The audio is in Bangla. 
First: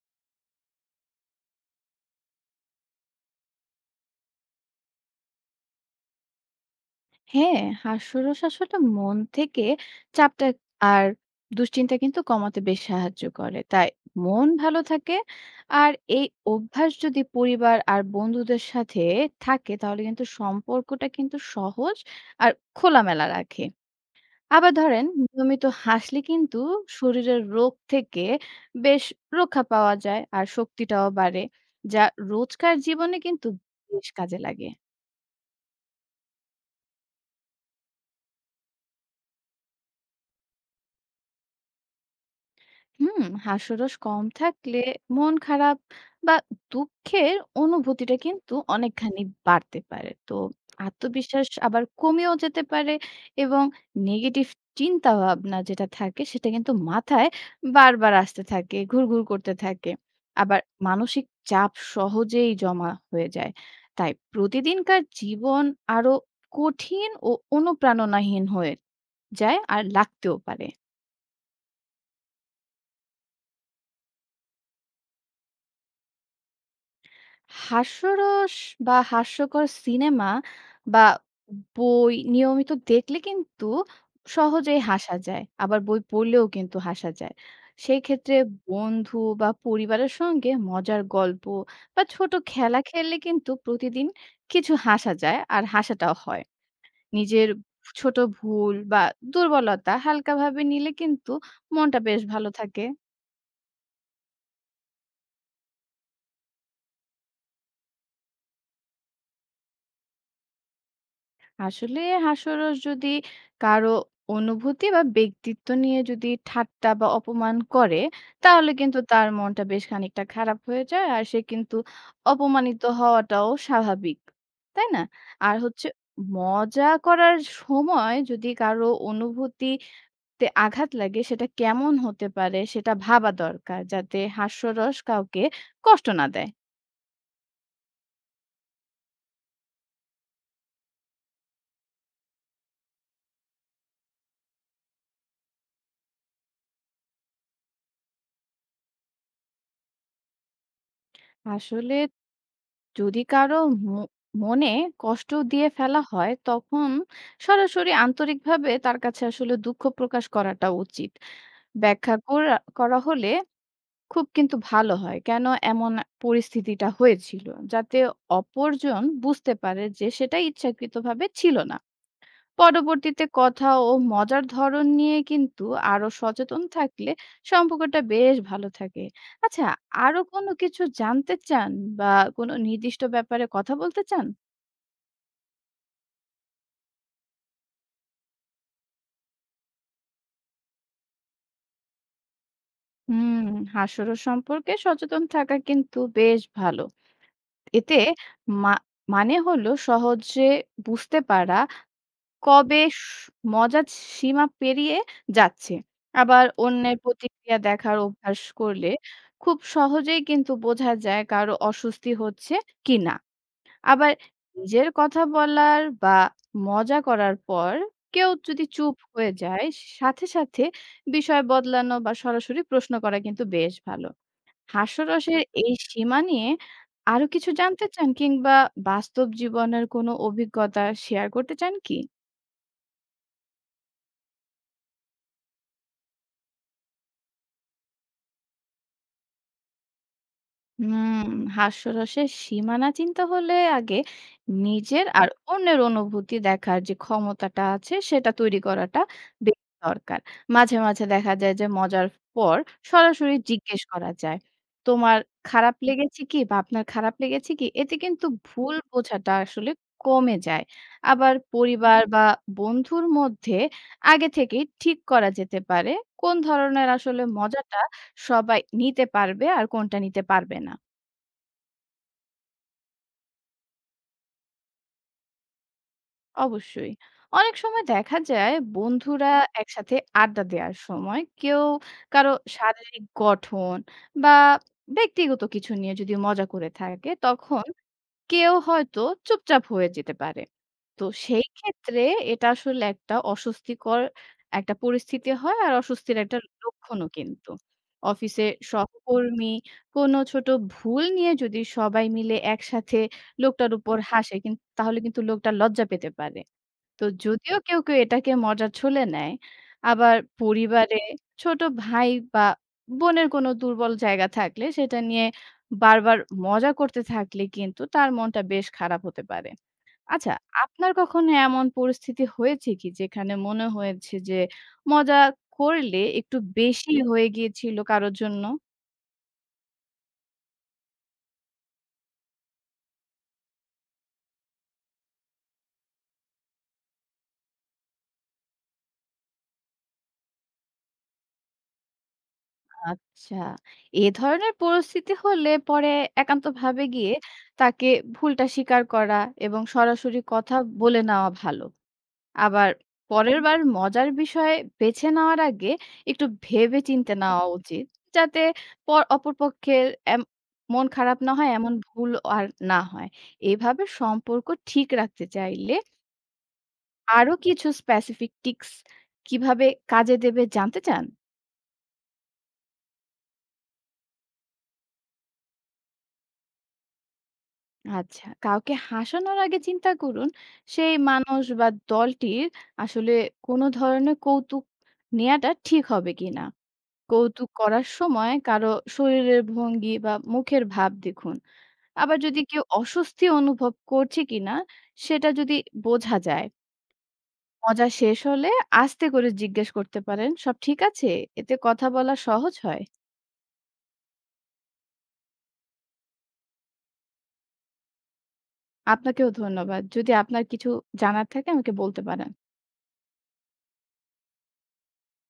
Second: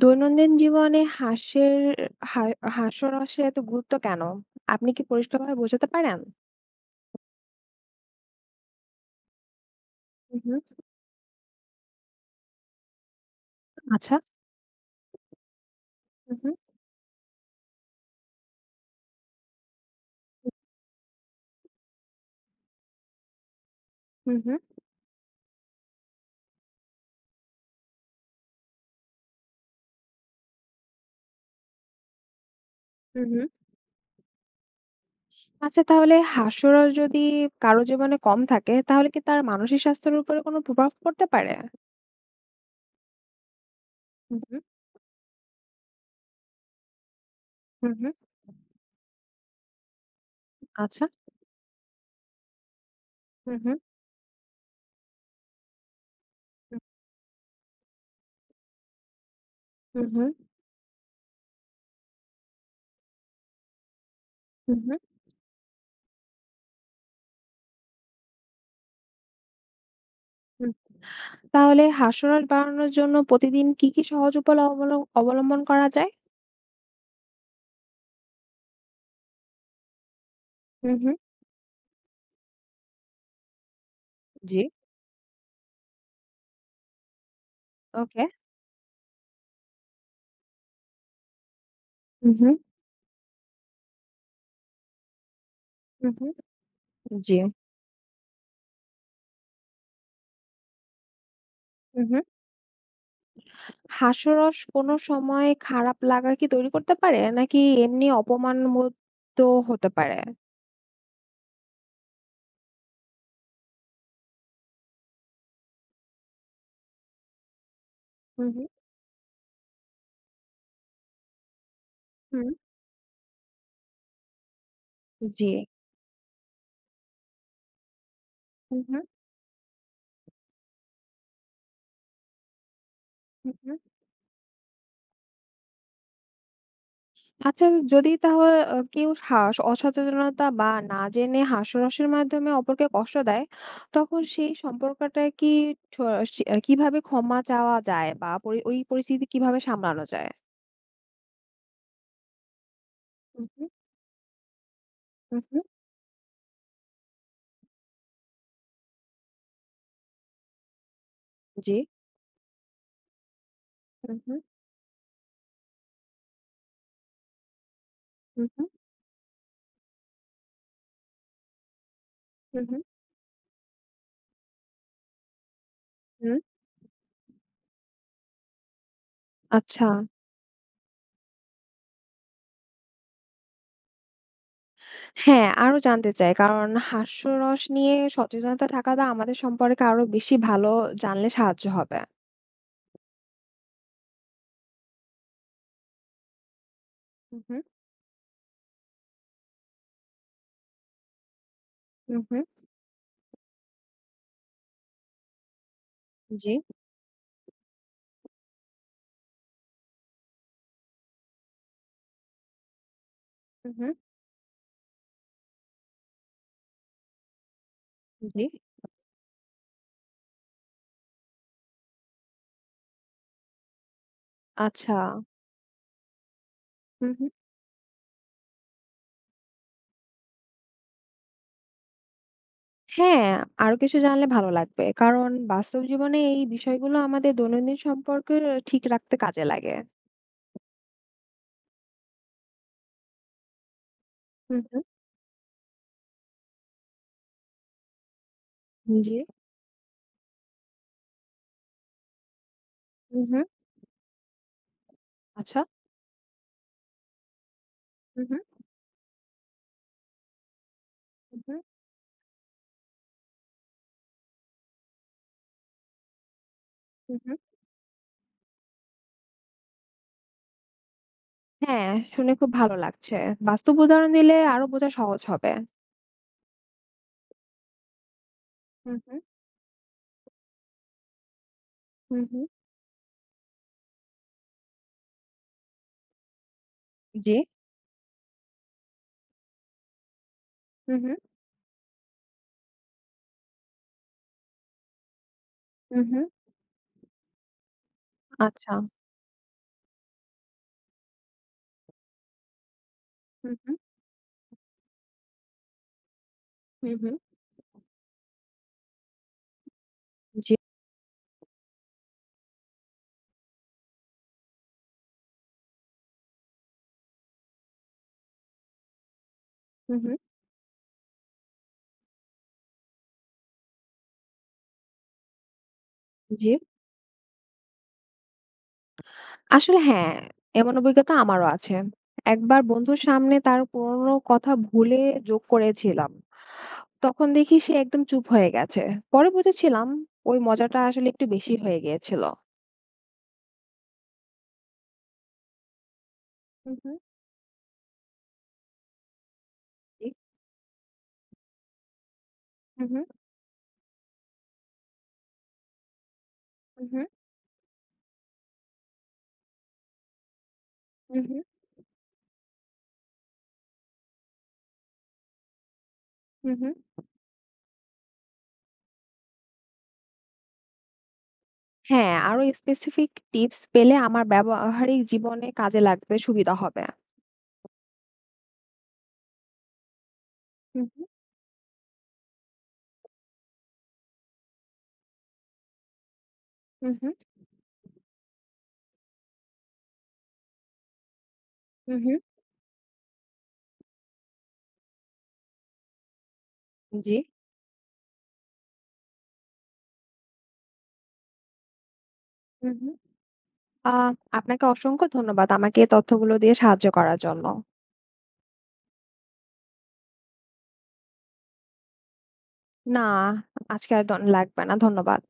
দৈনন্দিন জীবনে হাস্যের হা হাস্যরসের এত গুরুত্ব কেন? আপনি কি পরিষ্কারভাবে বোঝাতে পারেন? হ্যাঁ, হাস্যরস আসলে মন থেকে হু, চাপটা হু। আর দুশ্চিন্তা কিন্তু কমাতে বেশ সাহায্য করে। তাই আচ্ছা। মন ভালো থাকে আর এই হু, হু। অভ্যাস যদি পরিবার আর বন্ধুদের সাথে থাকে তাহলে কিন্তু সম্পর্কটা কিন্তু সহজ আর খোলামেলা রাখে। হু, হু। আবার ধরেন নিয়মিত হাসলে কিন্তু শরীরের রোগ থেকে বেশ রক্ষা পাওয়া যায় আর শক্তিটাও বাড়ে যা রোজকার জীবনে হু, হু। কিন্তু বেশ কাজে লাগে। আচ্ছা, তাহলে হাস্যরস যদি কারো জীবনে কম থাকে তাহলে কি তার মানসিক স্বাস্থ্যের উপরে কোনো প্রভাব পড়তে পারে? হুম, হাস্যরস কম হু, হু। থাকলে মন খারাপ বা দুঃখের হু, হু। অনুভূতিটা কিন্তু অনেকখানি বাড়তে পারে তো আচ্ছা। আত্মবিশ্বাস আবার কমেও যেতে পারে হু, এবং হু। নেগেটিভ চিন্তা ভাবনা যেটা থাকে সেটা কিন্তু হু, মাথায় বারবার আসতে থাকে, ঘুরঘুর করতে থাকে। হু। আবার মানসিক চাপ সহজেই জমা হয়ে যায়, তাই হু, হু। প্রতিদিনকার জীবন আরো কঠিন ও অনুপ্রেরণাহীন হয়ে যায় আর লাগতেও হু। পারে। তাহলে হাস্যরস বাড়ানোর জন্য প্রতিদিন কি, কি সহজ উপায় অবলম্বন করা যায়? হাস্যরস বা হাস্যকর সিনেমা হু, বা হু। বই নিয়মিত দেখলে কিন্তু জি। সহজেই হাসা যায়। আবার বই পড়লেও কিন্তু হাসা যায়। সেই ওকে। ক্ষেত্রে বন্ধু বা পরিবারের সঙ্গে মজার গল্প বা হু, ছোট হু। খেলা খেললে কিন্তু প্রতিদিন কিছু হাসা যায় আর হু, হাসাটাও হু। হয়। জি। নিজের ছোট ভুল বা দুর্বলতা হালকাভাবে নিলে কিন্তু মনটা হু, হু। বেশ ভালো থাকে। হাস্যরস কোনো সময় খারাপ লাগা কি তৈরি করতে পারে? নাকি এমনি অপমানবোধ তো হতে পারে? আসলে হাস্যরস যদি কারো অনুভূতি বা ব্যক্তিত্ব নিয়ে যদি ঠাট্টা বা অপমান করে হুম, হুম। তাহলে কিন্তু তার মনটা বেশ খানিকটা খারাপ হয়ে যায় আর সে কিন্তু হুম। অপমানিত হওয়াটাও স্বাভাবিক, তাই না? জি। আর হচ্ছে মজা করার সময় যদি হুম, কারো হুম। অনুভূতিতে আঘাত লাগে সেটা কেমন হতে পারে সেটা ভাবা হুম, হুম। দরকার, যাতে হাস্যরস কাউকে কষ্ট না দেয়। আচ্ছা, যদি তাহলে কেউ অসচেতনতা বা না জেনে হাস্যরসের মাধ্যমে অপরকে কষ্ট দেয়, তখন সেই সম্পর্কটা কি ঠ কিভাবে ক্ষমা চাওয়া যায় বা ওই পরিস্থিতি কিভাবে সামলানো যায়? আসলে যদি হুম, কারো হুম। ম- মনে কষ্ট হুম, হুম। দিয়ে ফেলা হয় তখন সরাসরি আন্তরিকভাবে তার কাছে আসলে দুঃখ প্রকাশ করাটা উচিত। জি। ব্যাখ্যা করা করা হলে হুম, খুব হুম। কিন্তু ভালো হয় কেন এমন পরিস্থিতিটা হয়েছিল, যাতে হুম, হুম। অপরজন বুঝতে পারে যে সেটা ইচ্ছাকৃতভাবে ছিল না। হুম, হুম। পরবর্তীতে কথা ও মজার ধরন নিয়ে কিন্তু আরো হুম। সচেতন থাকলে সম্পর্কটা বেশ ভালো থাকে। আচ্ছা, আচ্ছা। আরো কোনো কিছু জানতে চান বা কোনো নির্দিষ্ট ব্যাপারে কথা বলতে চান? হ্যাঁ, আরো জানতে চাই। কারণ হাস্যরস নিয়ে সচেতনতা থাকাটা আমাদের সম্পর্কে আরো বেশি ভালো জানলে সাহায্য হবে। হুম, হাস্যরস সম্পর্কে সচেতন থাকা কিন্তু বেশ ভালো। হু, হু, এতে মা মানে হলো সহজে বুঝতে পারা হু, হু। কবে মজার সীমা পেরিয়ে যাচ্ছে। আবার জি। অন্যের প্রতিক্রিয়া দেখার অভ্যাস করলে খুব সহজেই কিন্তু বোঝা যায় কারো অস্বস্তি হচ্ছে কিনা। হু, হু, আবার নিজের কথা বলার বা মজা করার পর কেউ জি। যদি চুপ হয়ে যায়, সাথে সাথে বিষয় বদলানো বা সরাসরি প্রশ্ন করা কিন্তু বেশ ভালো। আচ্ছা। হাস্যরসের এই সীমা নিয়ে হু, আরো হু। কিছু জানতে চান কিংবা বাস্তব জীবনের কোনো অভিজ্ঞতা শেয়ার করতে চান কি? হ্যাঁ, আরো কিছু জানলে ভালো লাগবে। কারণ বাস্তব জীবনে এই বিষয়গুলো আমাদের দৈনন্দিন সম্পর্ক ঠিক রাখতে কাজে লাগে। হুম, হাস্যরসের সীমানা চিন্তা হলে আগে হু, হু, নিজের আর অন্যের অনুভূতি দেখার যে ক্ষমতাটা আছে সেটা তৈরি করাটা জি। বেশ দরকার। মাঝে, মাঝে দেখা যায় যে মজার পর হু, সরাসরি হু। জিজ্ঞেস করা যায়, "তোমার আচ্ছা। খারাপ লেগেছে কি?" বা "আপনার খারাপ লেগেছে কি?" এতে হু, কিন্তু হু। ভুল বোঝাটা আসলে কমে যায়। আবার হু, হু, পরিবার বা বন্ধুর মধ্যে আগে থেকেই ঠিক করা যেতে পারে কোন ধরনের হু, আসলে হু। মজাটা সবাই নিতে পারবে আর কোনটা নিতে পারবে না। হ্যাঁ, শুনে খুব ভালো লাগছে। বাস্তব উদাহরণ দিলে আরো বোঝা সহজ হবে। অবশ্যই। অনেক সময় দেখা যায় হু, হু। বন্ধুরা একসাথে আড্ডা দেওয়ার সময় কেউ হু, কারো হু। শারীরিক গঠন বা ব্যক্তিগত কিছু নিয়ে যদি মজা করে থাকে জি। তখন কেউ হয়তো চুপচাপ হয়ে যেতে পারে। হু, তো হু। সেই ক্ষেত্রে এটা আসলে একটা অস্বস্তিকর একটা পরিস্থিতি হয় আর হু, অস্বস্তির হু। একটা লক্ষণও কিন্তু। অফিসে আচ্ছা। সহকর্মী কোনো ছোট ভুল নিয়ে যদি সবাই মিলে একসাথে হু, লোকটার হু। উপর হাসে কিন তাহলে কিন্তু লোকটা লজ্জা পেতে পারে। হু, তো হু। যদিও কেউ কেউ এটাকে মজার ছলে নেয়, আবার জি, পরিবারে ছোট ভাই বা বোনের কোনো দুর্বল জায়গা থাকলে সেটা নিয়ে বারবার মজা করতে থাকলে কিন্তু তার মনটা বেশ খারাপ হতে পারে। হু, হু। আচ্ছা, আপনার কখনো এমন পরিস্থিতি হয়েছে কি যেখানে মনে হয়েছে যে মজা করলে একটু জি। বেশি হয়ে গিয়েছিল কারো জন্য? আসলে হ্যাঁ, এমন অভিজ্ঞতা আমারও আছে। একবার বন্ধুর সামনে তার পুরনো কথা ভুলে যোগ করেছিলাম। তখন দেখি সে একদম চুপ হয়ে গেছে। পরে বুঝেছিলাম ওই মজাটা আসলে একটু বেশি হয়ে গিয়েছিল। আচ্ছা। এ ধরনের পরিস্থিতি হলে পরে হু, একান্তভাবে হু। গিয়ে তাকে ভুলটা স্বীকার করা এবং জি। সরাসরি কথা বলে নেওয়া ভালো। আবার হু, হু। পরেরবার মজার বিষয় বেছে নেওয়ার আগে একটু ভেবে হু, হু। চিন্তে নেওয়া উচিত। যাতে প অপরপক্ষের এম মন খারাপ হু, না হু। হয়, এমন ভুল আর না হয়। এভাবে সম্পর্ক ঠিক রাখতে চাইলে হু, হু। আরো কিছু স্পেসিফিক টিপস কিভাবে কাজে দেবে জানতে চান? হ্যাঁ, আরো স্পেসিফিক টিপস পেলে আমার ব্যবহারিক জীবনে কাজে লাগতে সুবিধা হবে। আচ্ছা, কাউকে হাসানোর আগে চিন্তা করুন, হু, সেই হু। মানুষ বা দলটির আসলে কোনো ধরনের কৌতুক নেয়াটা ঠিক হবে কিনা। হু, হু। কৌতুক করার সময় কারো শরীরের ভঙ্গি বা মুখের ভাব দেখুন। হু, হু। আবার যদি কেউ অস্বস্তি অনুভব করছে কিনা, সেটা যদি বোঝা যায়। জি। মজা শেষ হলে আস্তে করে জিজ্ঞেস করতে পারেন, "সব ঠিক আছে?" এতে কথা বলা সহজ হু, হয়। হু। আ আপনাকে অসংখ্য ধন্যবাদ আমাকে এই তথ্যগুলো দিয়ে সাহায্য করার জন্য। আপনাকেও ধন্যবাদ। যদি আপনার কিছু জানার থাকে আমাকে বলতে পারেন। না, আজকে আর লাগবে না। ধন্যবাদ।